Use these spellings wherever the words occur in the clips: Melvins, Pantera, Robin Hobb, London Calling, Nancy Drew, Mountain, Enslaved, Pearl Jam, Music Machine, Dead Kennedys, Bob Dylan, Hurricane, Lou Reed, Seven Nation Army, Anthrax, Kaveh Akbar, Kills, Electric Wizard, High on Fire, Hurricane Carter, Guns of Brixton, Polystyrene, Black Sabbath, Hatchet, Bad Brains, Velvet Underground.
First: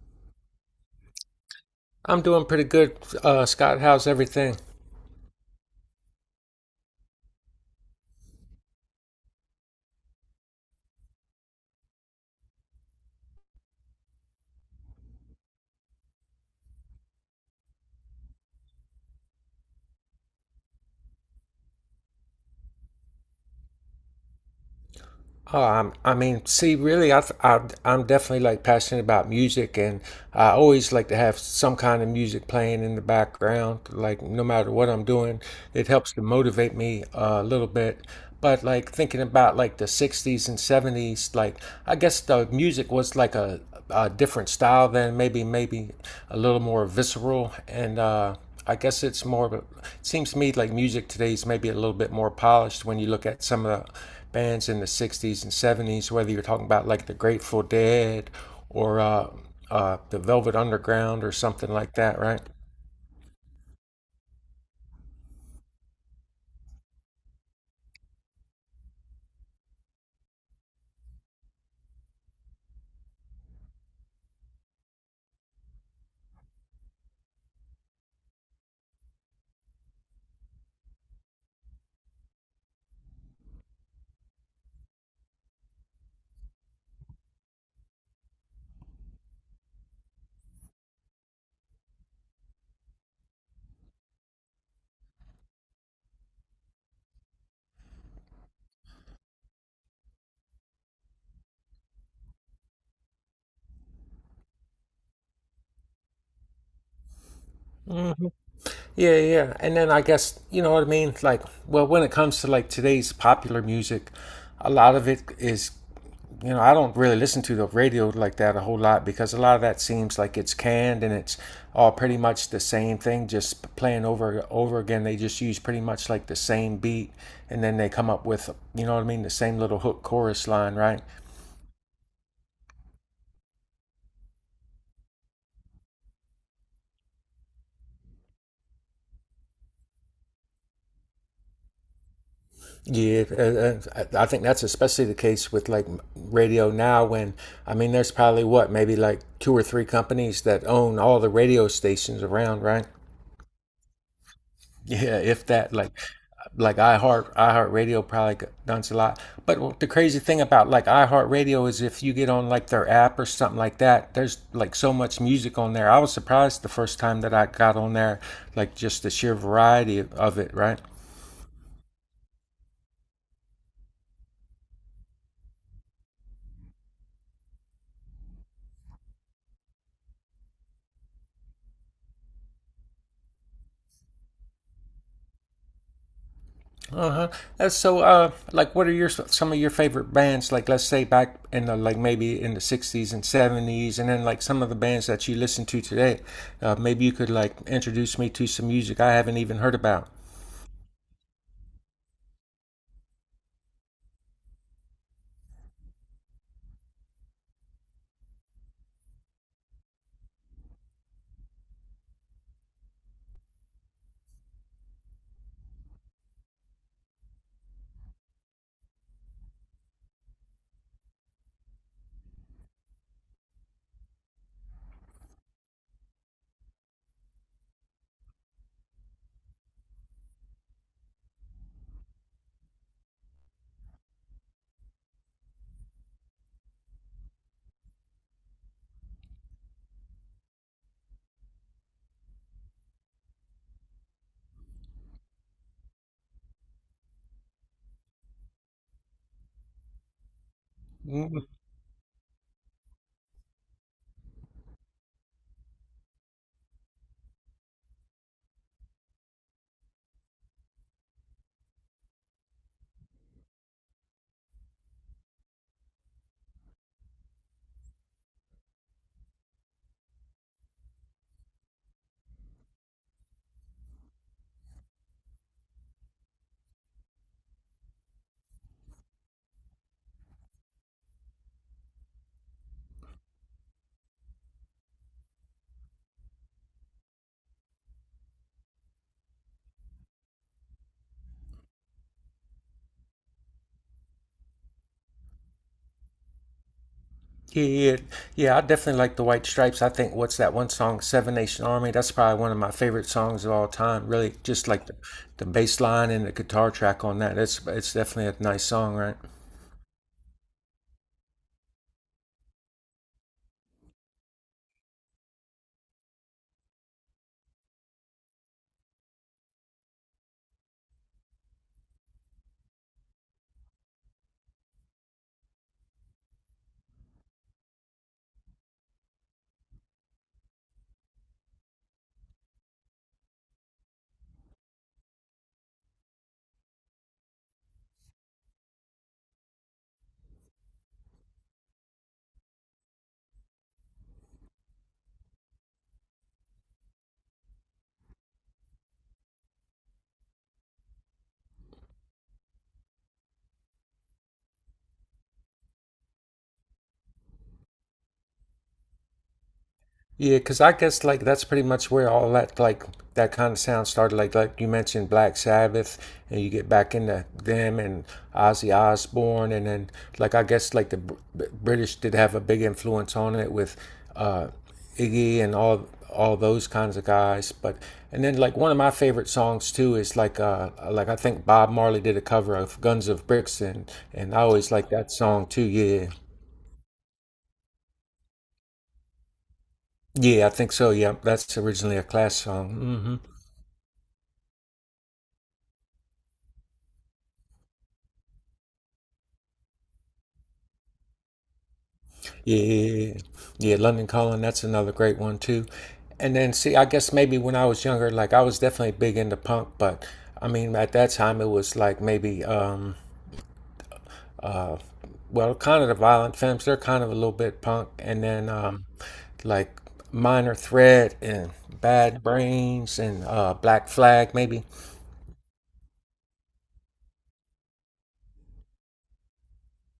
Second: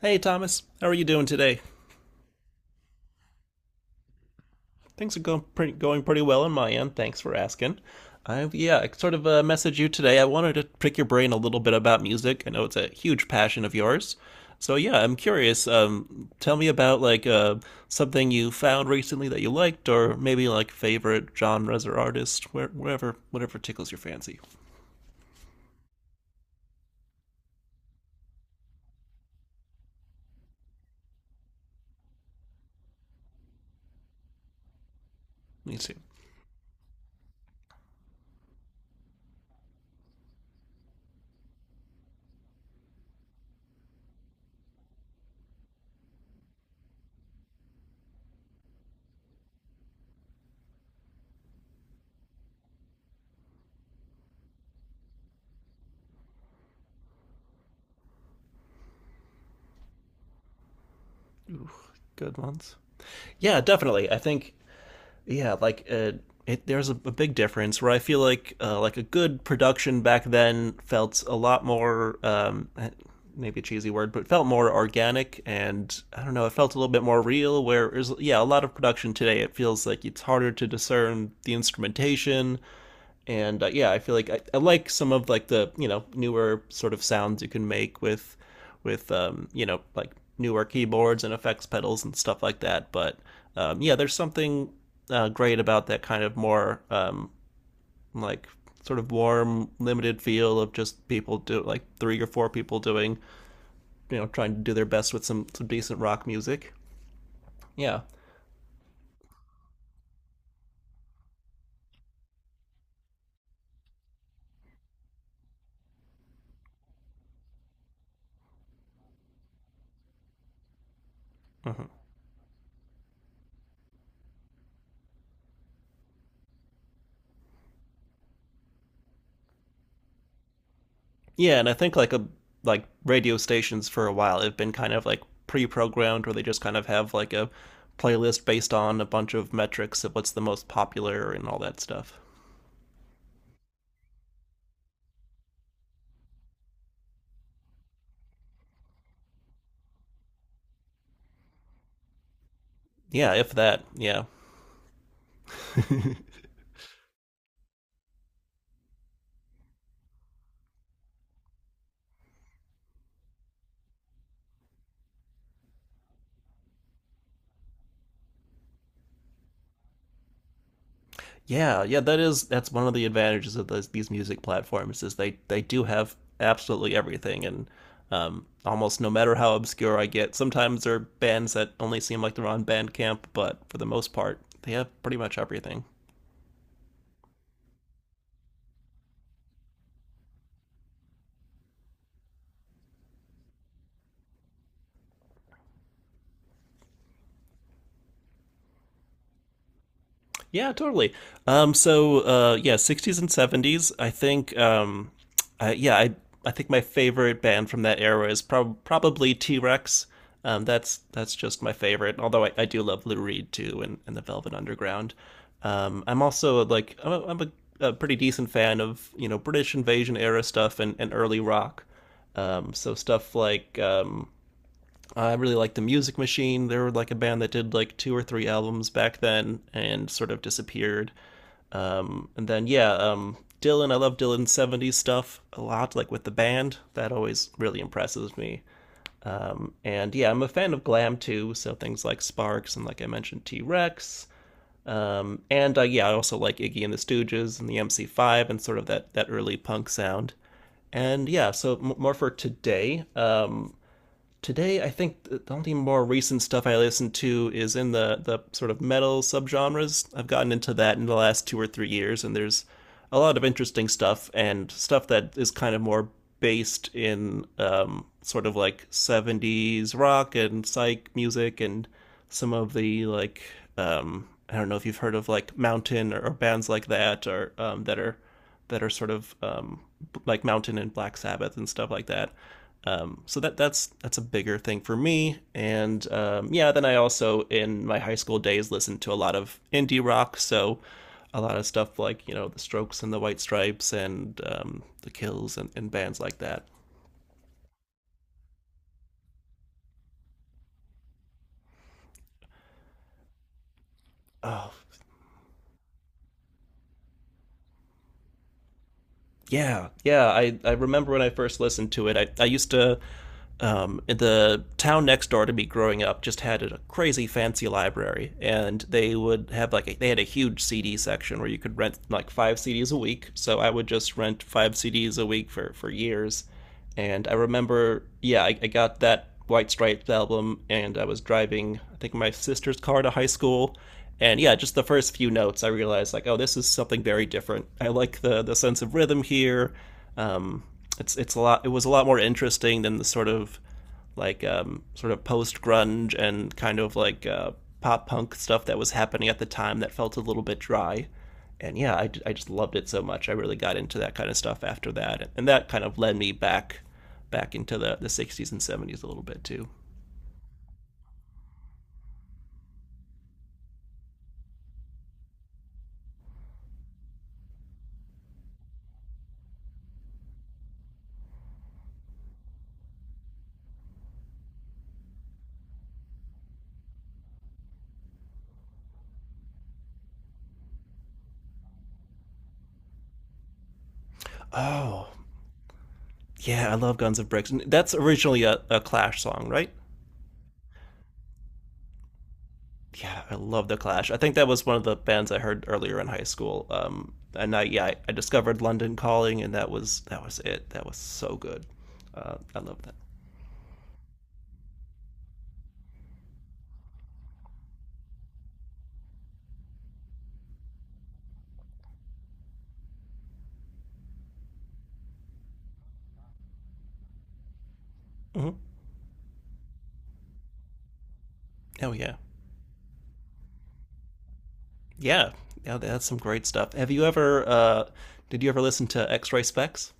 Hey, Thomas. How are you doing today? I'm doing pretty good, Scott. How's everything? Things are going going pretty well on my end. Thanks for asking. I sort of messaged you today. I wanted to pick your brain a little bit about music. I know it's a huge passion of yours. So yeah, I'm curious. Tell me about something you found recently that you liked, or maybe like favorite genres or artists, wherever, whatever tickles your fancy. Oh, I'm, I mean, see, really, I, I'm definitely like passionate about music, and I always like to have some kind of music playing in the background. Like, no matter what I'm doing, Let me it see. helps to motivate me a little bit. But like thinking about like the '60s and '70s, like I guess the music was like a different style then, maybe a little more visceral, and I guess it's more. It seems to me like music today is maybe a little bit more polished when you look at some of the bands in the '60s and '70s. Whether you're talking about like the Grateful Dead or the Velvet Underground or something like that, Good right? ones. Yeah, definitely. I think yeah, like uh, there's a big difference where I feel like a good production back then felt a lot more maybe a cheesy word, but felt more organic, and I don't know, it felt a little bit more real. Where there's yeah, a lot of production today, it feels like it's harder to discern the instrumentation and yeah, I feel like I like some of like the you know newer sort of sounds you can make with you know like newer keyboards and effects pedals and stuff like that. But yeah, there's something great about that kind of more like sort of warm, limited feel of just people do like three or four people doing you know trying to do their best with some decent rock music. Yeah. Yeah, yeah, yeah. And then I guess, you know what I mean? Like, well, when it comes to like today's popular music, a lot of it is, you know, I don't really listen to the radio like that a whole lot because a lot of that seems like it's canned and it's Mhm. all pretty much the same thing, just playing over again. They just use pretty much like the same beat and then they come up with, you know what I mean, the same little hook chorus line, right? Yeah, and I think like a like radio stations for a while have been kind of like pre-programmed where they just kind of have like a playlist based on a bunch of metrics of what's the most popular and all that stuff. Yeah, and- I think that's especially the case with like radio now. When I mean, there's probably what maybe like two or three companies that own all the radio stations around, right? Yeah, if that. Yeah. Yeah, if that, like iHeart, iHeartRadio probably does a lot. But the crazy thing about like iHeartRadio is if you get on like their app or something like that, there's like so much music on there. I was surprised the first time that I got on there, like just the sheer variety of it, right? Yeah, yeah, that is that's one of the advantages of these music platforms is they do have absolutely everything and almost no matter how obscure I get, sometimes there are bands that only seem like they're on Bandcamp, but for the most part, they have pretty much everything. Uh-huh. So, like, what are your some of your favorite bands? Like, let's say back in the like maybe in the '60s and '70s, and then like some of the bands that you listen to today. Maybe you could like introduce me to some music I haven't even heard about. Yeah, totally. Yeah, 60s and 70s. I think I, yeah, I think my favorite band from that era is probably T Rex. That's just my favorite. Although I do love Lou Reed too, and the Velvet Underground. I'm also like a pretty decent fan of you know British Invasion era stuff, and early rock. So stuff like I really like the Music Machine. They were like a band that did like two or three albums back then and sort of disappeared. Dylan. I love Dylan's '70s stuff a lot, like with the band. That always really impresses me. And yeah, I'm a fan of glam too. So things like Sparks and like I mentioned T Rex. And Yeah, I also like Iggy and the Stooges and the MC5 and sort of that early punk sound. And Mm. yeah, so more for today. Today, I think the only more recent stuff I listen to is in the sort of metal subgenres. I've gotten into that in the last 2 or 3 years, and there's a lot of interesting stuff and stuff that is kind of more based in sort of like '70s rock and psych music and some of the I don't know if you've heard of like Mountain or bands like that, or that are sort of like Mountain and Black Sabbath and stuff like that. That's a bigger thing for me. And yeah, then I also in my high school days listened to a lot of indie rock. So a lot of stuff like you know the Strokes and the White Stripes and the Kills, and bands like that. Yeah, yeah, yeah. I definitely like the White Stripes. I think what's that one song, Seven Nation Army? That's probably one of my favorite songs of all time. Really, just Oh like the bass line and the guitar track on that. It's definitely a nice song, right? yeah, yeah. I remember when I first listened to it. I used to The town next door to me growing up just had a crazy fancy library, and they would have they had a huge CD section where you could rent like 5 CDs a week. So I would just rent 5 CDs a week for years. And I remember, yeah, I got that White Stripes album, and I was driving, I think, my sister's car to high school. And yeah, just the first few notes, I realized like, oh, this is something very different. I like the sense of rhythm here. Um, It was a lot more interesting than the sort of sort of post grunge and kind of pop punk stuff that was happening at the time that felt a little bit dry. And yeah, I just loved it so much. I really got into that kind of stuff after that, and that kind of led me back into the '60s and '70s a little bit too. Yeah, because I guess like that's pretty much where all that like that kind of sound started. Like you mentioned Black Sabbath, and you get back into them and Ozzy Osbourne, and then like I guess like the British did have a big influence on it with uh, Iggy and all those kinds of guys. But and then like one of my favorite songs too is like I think Bob Marley did a cover of Guns of Brixton, and I always like Oh that song too. Yeah, yeah, I love Guns of Bricks. And that's originally a Clash song, right? yeah, I think so. Yeah, that's originally a Clash song. Hmm. Yeah, I love the Clash. I think that was one of the bands I heard earlier in high school. And I yeah, I, Discovered London Calling, and that was it. That was so good. I love that. Yeah, yeah, London Calling, that's another great one too. And then, see, I guess maybe when I was younger, like I was definitely big into punk, but I mean, at that time, it was like maybe, well, kind of the violent femmes, they're kind of a little bit punk, and then Hmm. Like Minor Threat and Oh yeah, Bad Brains and Black Flag, maybe. yeah, yeah. That's some great stuff. Have you ever? Did you ever listen to X Ray Specs?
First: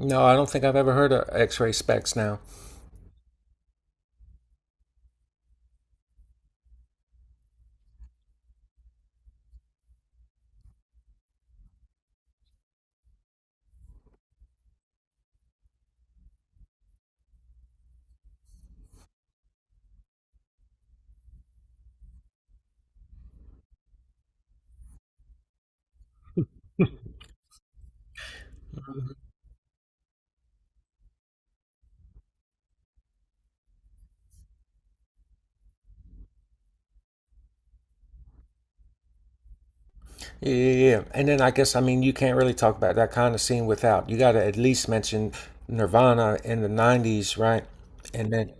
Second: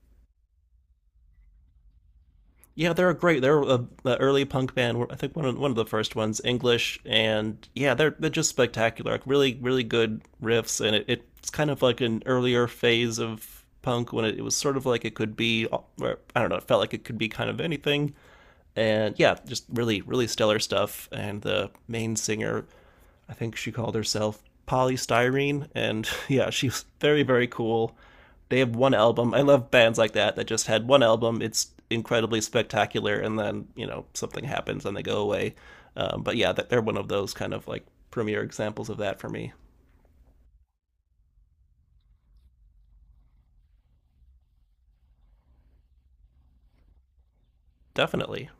No, I don't think I've ever heard of X Ray Specs now. Yeah, they're great. Early punk band. I think one of the first ones, English, and yeah, they're just spectacular. Like really, really good riffs, it's kind of like an earlier phase of punk when it was sort of like it could be. I don't know. It felt like it could be kind of anything, and yeah, just really, really stellar stuff. And the main singer, I think she called herself Polystyrene, and yeah, she's very, very cool. They have one album. I love bands like that that just had one album. It's incredibly spectacular, and then you know something happens and they go away. But yeah, they're one of those kind of like premier examples of that for me. Yeah, yeah, yeah. And then I guess I mean you can't really talk about that kind of scene without you got to at least mention Nirvana in the '90s, right? And Definitely. then,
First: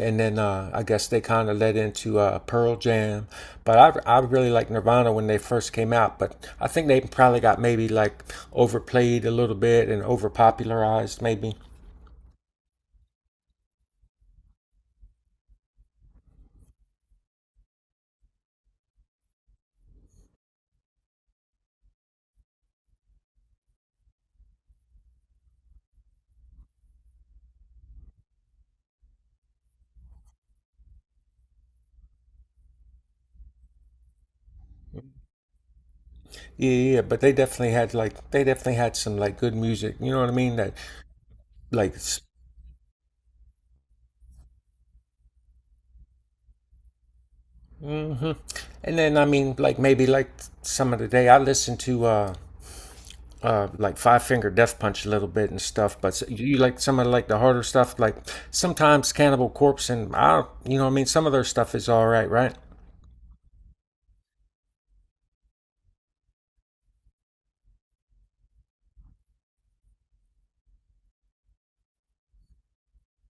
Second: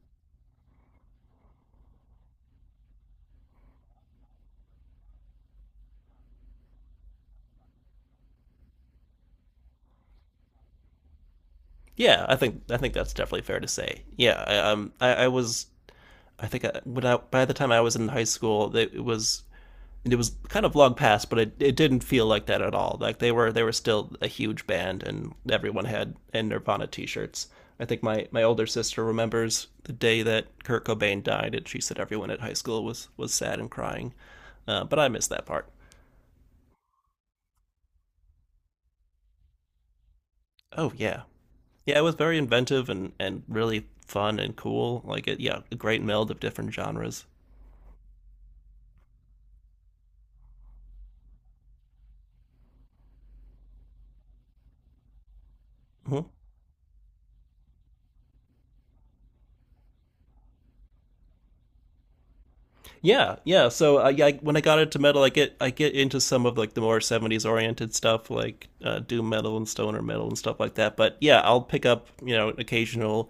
and then I guess they kind of led into Pearl Jam. But I really like Nirvana when they first came out, but I think they probably got maybe like overplayed a little bit and overpopularized maybe. Yeah, I think that's definitely fair to say. Yeah, I was I think I, When I, by the time I was in high school, it was kind of long past, but it didn't feel like that at all. Like they were still a huge band, and everyone had and Nirvana T-shirts. I think my older sister remembers the day that Kurt Cobain died, and she said everyone at high school was sad and crying. But I miss that part. Yeah, yeah, yeah. But they definitely had like they definitely had some like good music. You know what I mean? That Oh yeah, like yeah. It was very inventive and really fun and cool. Like yeah, a great meld of different genres. hmm. And then I mean, like maybe like some of the day I listen to like Five Finger Death Punch a little bit and stuff. But Hmm. you you like some of like the harder stuff, like sometimes Cannibal Corpse and I, you know, what I mean, some of their stuff is all right, right? Yeah, yeah. So I when I got into metal, I get into some of like the more '70s oriented stuff, like doom metal and stoner metal and stuff like that. But yeah, I'll pick up you know an occasional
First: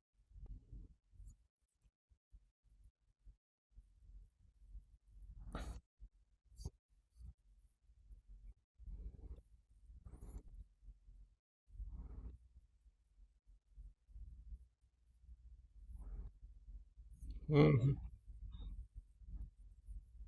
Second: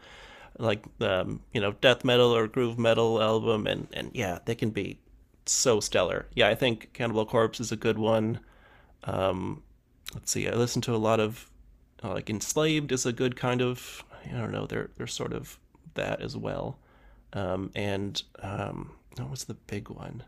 you know death metal or groove metal album, and yeah, they can be so stellar. Yeah, I think Cannibal Corpse is a good one. Let's see, I listen to a lot of like Enslaved is a good kind of I don't know they're sort of that as well. Hmm. And What was the big one?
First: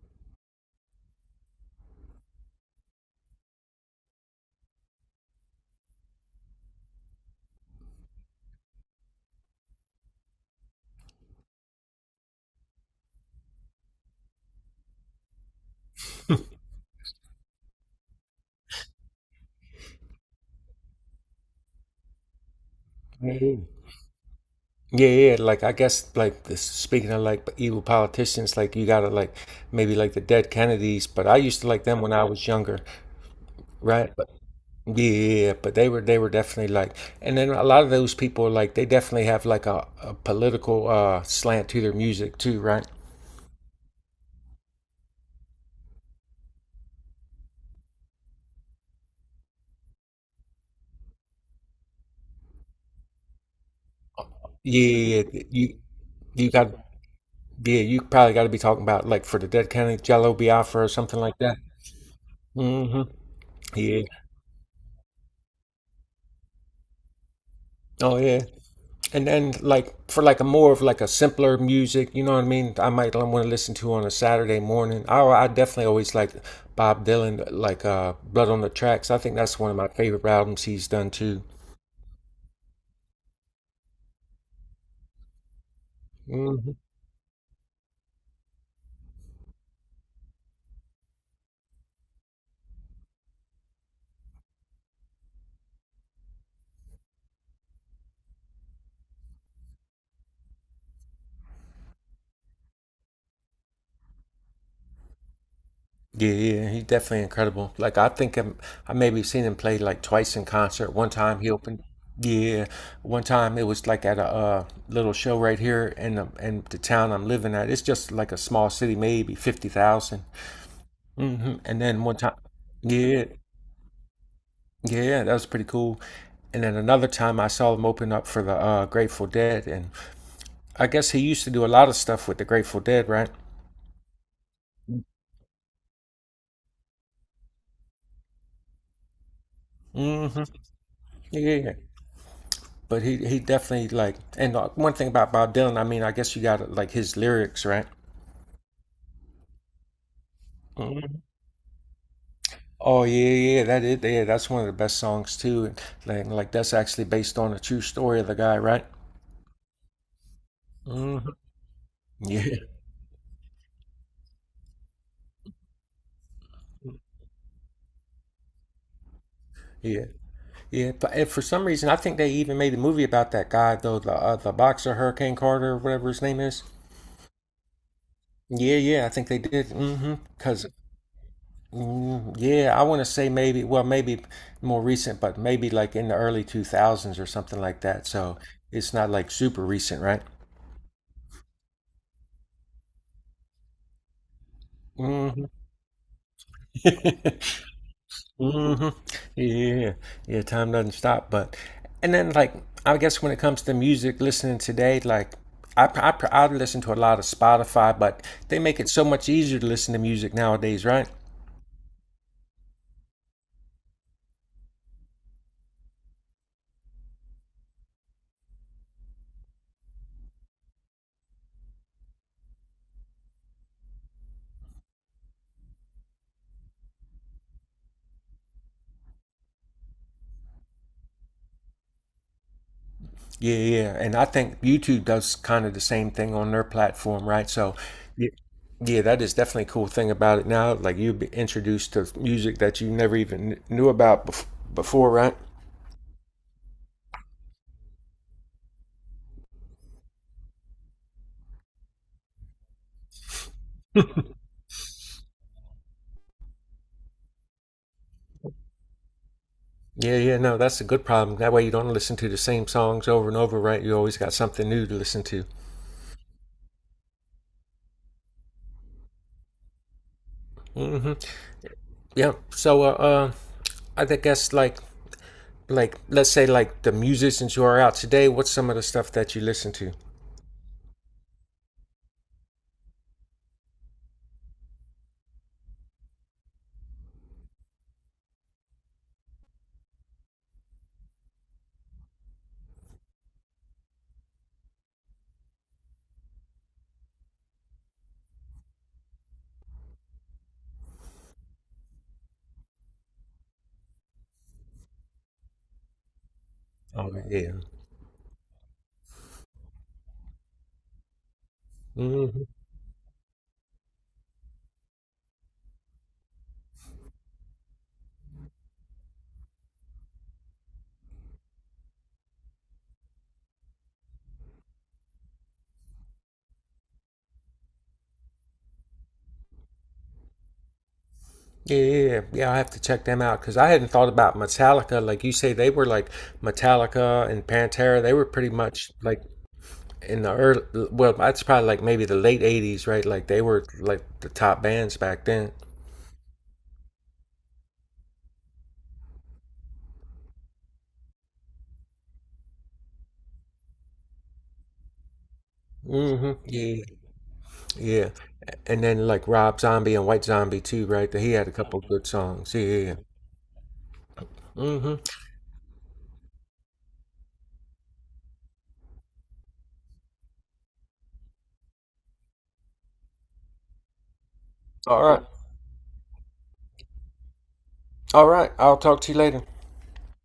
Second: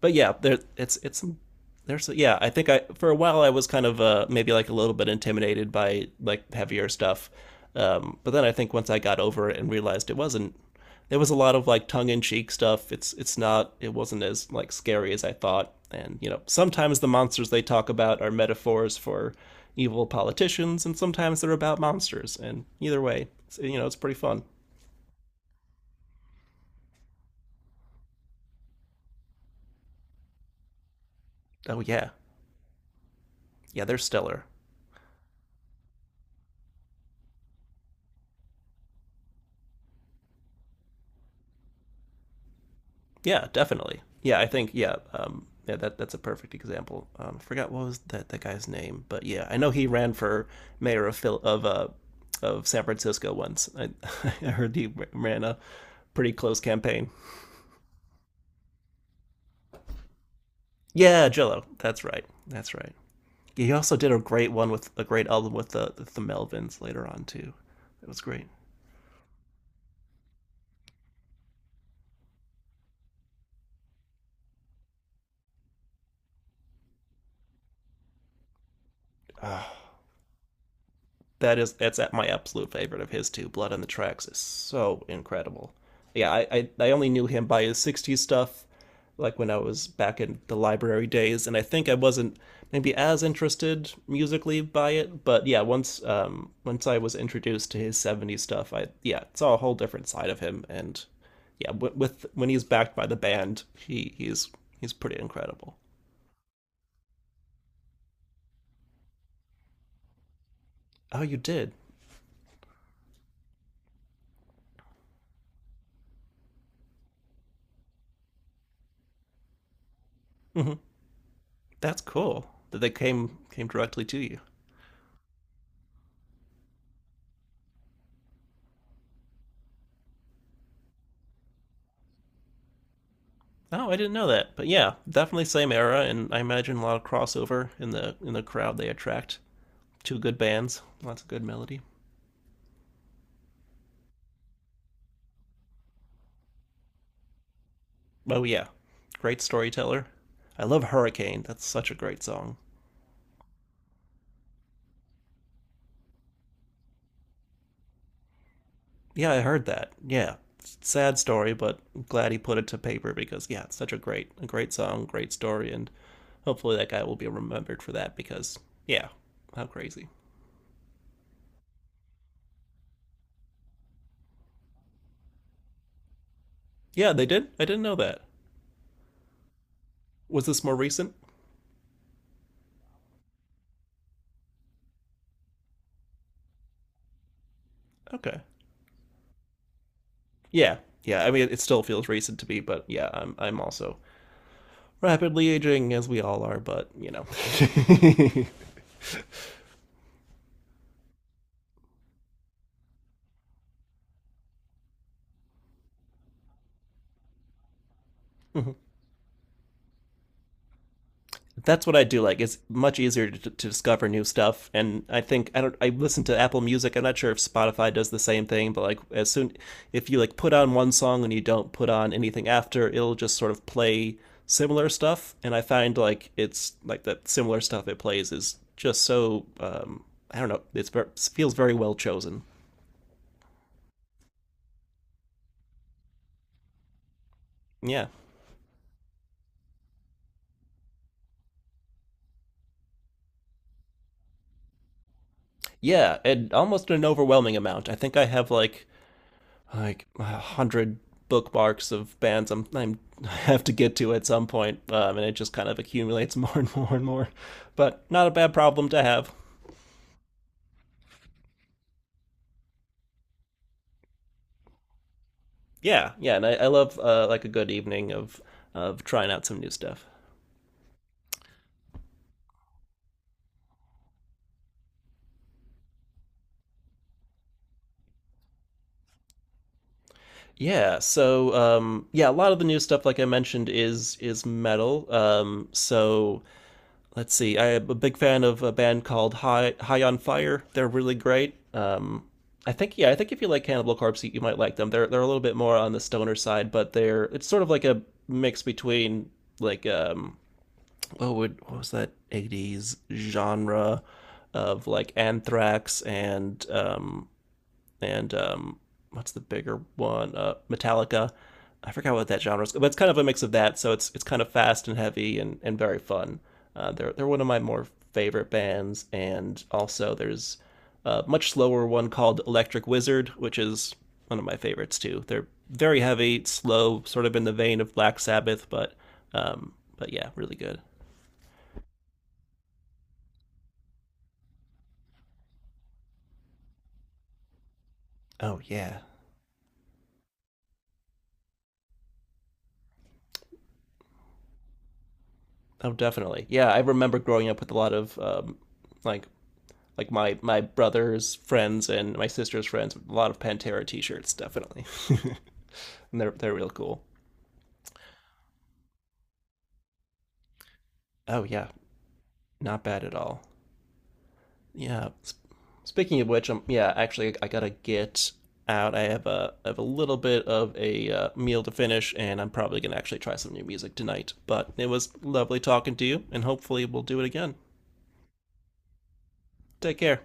But yeah, there it's some there's yeah. I think I for a while I was kind of maybe like a little bit intimidated by like heavier stuff, but then I think once I got over it and realized it wasn't. There was a lot of like tongue in cheek stuff. It wasn't as like scary as I thought. And you know sometimes the monsters they talk about are metaphors for evil politicians, and sometimes they're about monsters. And either way, you know it's pretty fun. Yeah, yeah. Like I guess like this, speaking of like evil politicians, like you gotta like maybe like the dead Kennedys, but I used to Oh like them yeah, when I was younger, yeah, they're right? stellar. Yeah, yeah, yeah, but they were definitely like, and then a lot of those people like they definitely have like a political slant to their music too, right? Yeah, definitely. Yeah, I think yeah, yeah that That's a perfect example. I forgot what was that guy's name, but yeah, I know he ran for mayor of Phil of San Francisco once. I, I heard he Yeah, ran a you pretty you close got campaign. yeah, you probably got to be talking about like for the Dead Kennedy, Jello Biafra or something Yeah, like that. Jello. That's right. That's right. Hmm. He also Yeah. did a great album with the Melvins later on too. It Oh was yeah. great. And then like for like a more of like a simpler music, you know what I mean? I might want to listen to on a Saturday morning. I definitely always like Bob Dylan, like Blood on the Tracks. I think that's one of my favorite albums he's done too. That is, that's at my absolute favorite of his too. Blood on the Tracks is so incredible. Yeah, I only knew him by his '60s stuff, like when I was back in the library days, and I think I wasn't maybe as interested musically by it. But yeah, once I was introduced to his '70s stuff, I yeah saw a whole different side of him, and yeah, with when he's backed by the band, he's he's pretty incredible. Yeah, yeah, he's definitely incredible. I maybe seen him play like twice in concert. One Oh, you time he did. opened, yeah, one time it was like at a little show right here in the town I'm living at. It's just like a small city, maybe 50,000. Hmm. Mm-hmm. And That's then one time, cool that they yeah, came directly to you. yeah, that was pretty cool. And then another time I saw him open up for the Grateful Dead, and I guess he used to do a lot of stuff with the Grateful Dead, right? Oh, I didn't know that. But yeah, definitely same era, and I imagine a lot of crossover in the crowd they attract. Two good Mm-hmm. bands, lots of Yeah, good yeah, yeah. melody. But he definitely like and one thing about Bob Dylan, I mean, I guess you got like his lyrics, right? Oh yeah, great storyteller. I love Mhm. Hurricane. That's such a great song. Oh yeah, yeah, that is yeah, that's one of the best songs too. And like that's actually based on a true story of the guy, right? Yeah, I heard that. Yeah, sad Mhm. story, but I'm glad he put Yeah, it to paper because yeah, it's such a great song, great story, and hopefully that guy will be remembered for that because yeah, how yeah, crazy. yeah. But and for some reason, I think they even made a movie about that guy though, the boxer Hurricane Carter, or whatever his name is. Yeah, they did. I didn't know that. Yeah, yeah, I think they did. Mm-hmm. Was this Because. more recent? Yeah, I want to say maybe, well, maybe more recent, but maybe like in the early 2000s or something like that. So Okay. it's not like super recent, right? Yeah, yeah. I mean, it still feels recent to me, but yeah, I'm also Hmm. rapidly aging as we all are. But you know, Hmm. Yeah. Yeah, time doesn't stop, but and then like I guess when it comes to music listening today, like I listen to a lot of Spotify, but they Mm-hmm. make it so much easier to listen to music nowadays, right? That's what I do like. It's much easier to discover new stuff, and I think I don't. I listen to Apple Music. I'm not sure if Spotify does the same thing, but like as soon if you like put on one song and you don't put on anything after, it'll just sort of play similar stuff. And I find like it's like that similar stuff it plays is just so I don't know. It's feels very well chosen. Yeah, yeah, yeah. And I think YouTube does kind of the same thing on their platform, right? So, Yeah. yeah, yeah, that is definitely a cool thing about it now. Like you be introduced to music that you never even knew about before, right? Yeah, and almost an overwhelming amount. I think I have like a hundred bookmarks of bands I have to get to at some point, and it just kind of accumulates more and more and more. But not a bad problem to have. Yeah, yeah, no, that's a good problem. That way you don't listen to the same songs over and over, right? You always got something new to listen to. Yeah, yeah, and I love like a good evening of trying out some new stuff. Hmm. Yeah. So, I think that's like, let's say like the musicians who are out today, what's some of the stuff that you listen to? Yeah, so yeah, a lot of the new stuff, like I mentioned, is metal. So let's see. I'm a big fan of a band called High on Fire. They're really great. I think yeah, I think if you like Cannibal Corpse, you might like them. They're a little bit more on the stoner side, but they're it's sort of like a mix between like um what was that 80s genre of like Anthrax and Oh, and um, what's the bigger one? Metallica. I forgot what that yeah. genre is, but it's kind of a mix of that. So it's kind of fast and heavy and very fun. They're one of my more favorite bands, and also there's a much slower one called Electric Wizard, which is one of my favorites too. They're very heavy, slow, sort of in the vein of Black Sabbath, but yeah, really good. Yeah, yeah, yeah. Yeah, I have to check them out because I hadn't thought about Metallica. Like you say, they were like Metallica and Pantera. They were pretty Oh much yeah, like in the early, well, that's probably like maybe the late '80s, right? Like they were like the top bands back then. oh definitely, yeah. I remember growing up with a lot of like like my brother's friends and my sister's friends. A lot of Pantera T-shirts, definitely, and they're Hmm. they're real Yeah. cool. Yeah. And then like Rob Zombie and White Zombie too, right? He Oh had a yeah, couple good songs. not Yeah. bad at all. Yeah. Mm-hmm. Speaking of which, yeah, actually, I gotta get out. I have a little bit of a meal to finish, and I'm probably gonna actually try some new music tonight. But it All was right. lovely talking to you, and hopefully we'll do it again. All right. I'll talk to you later. Take care.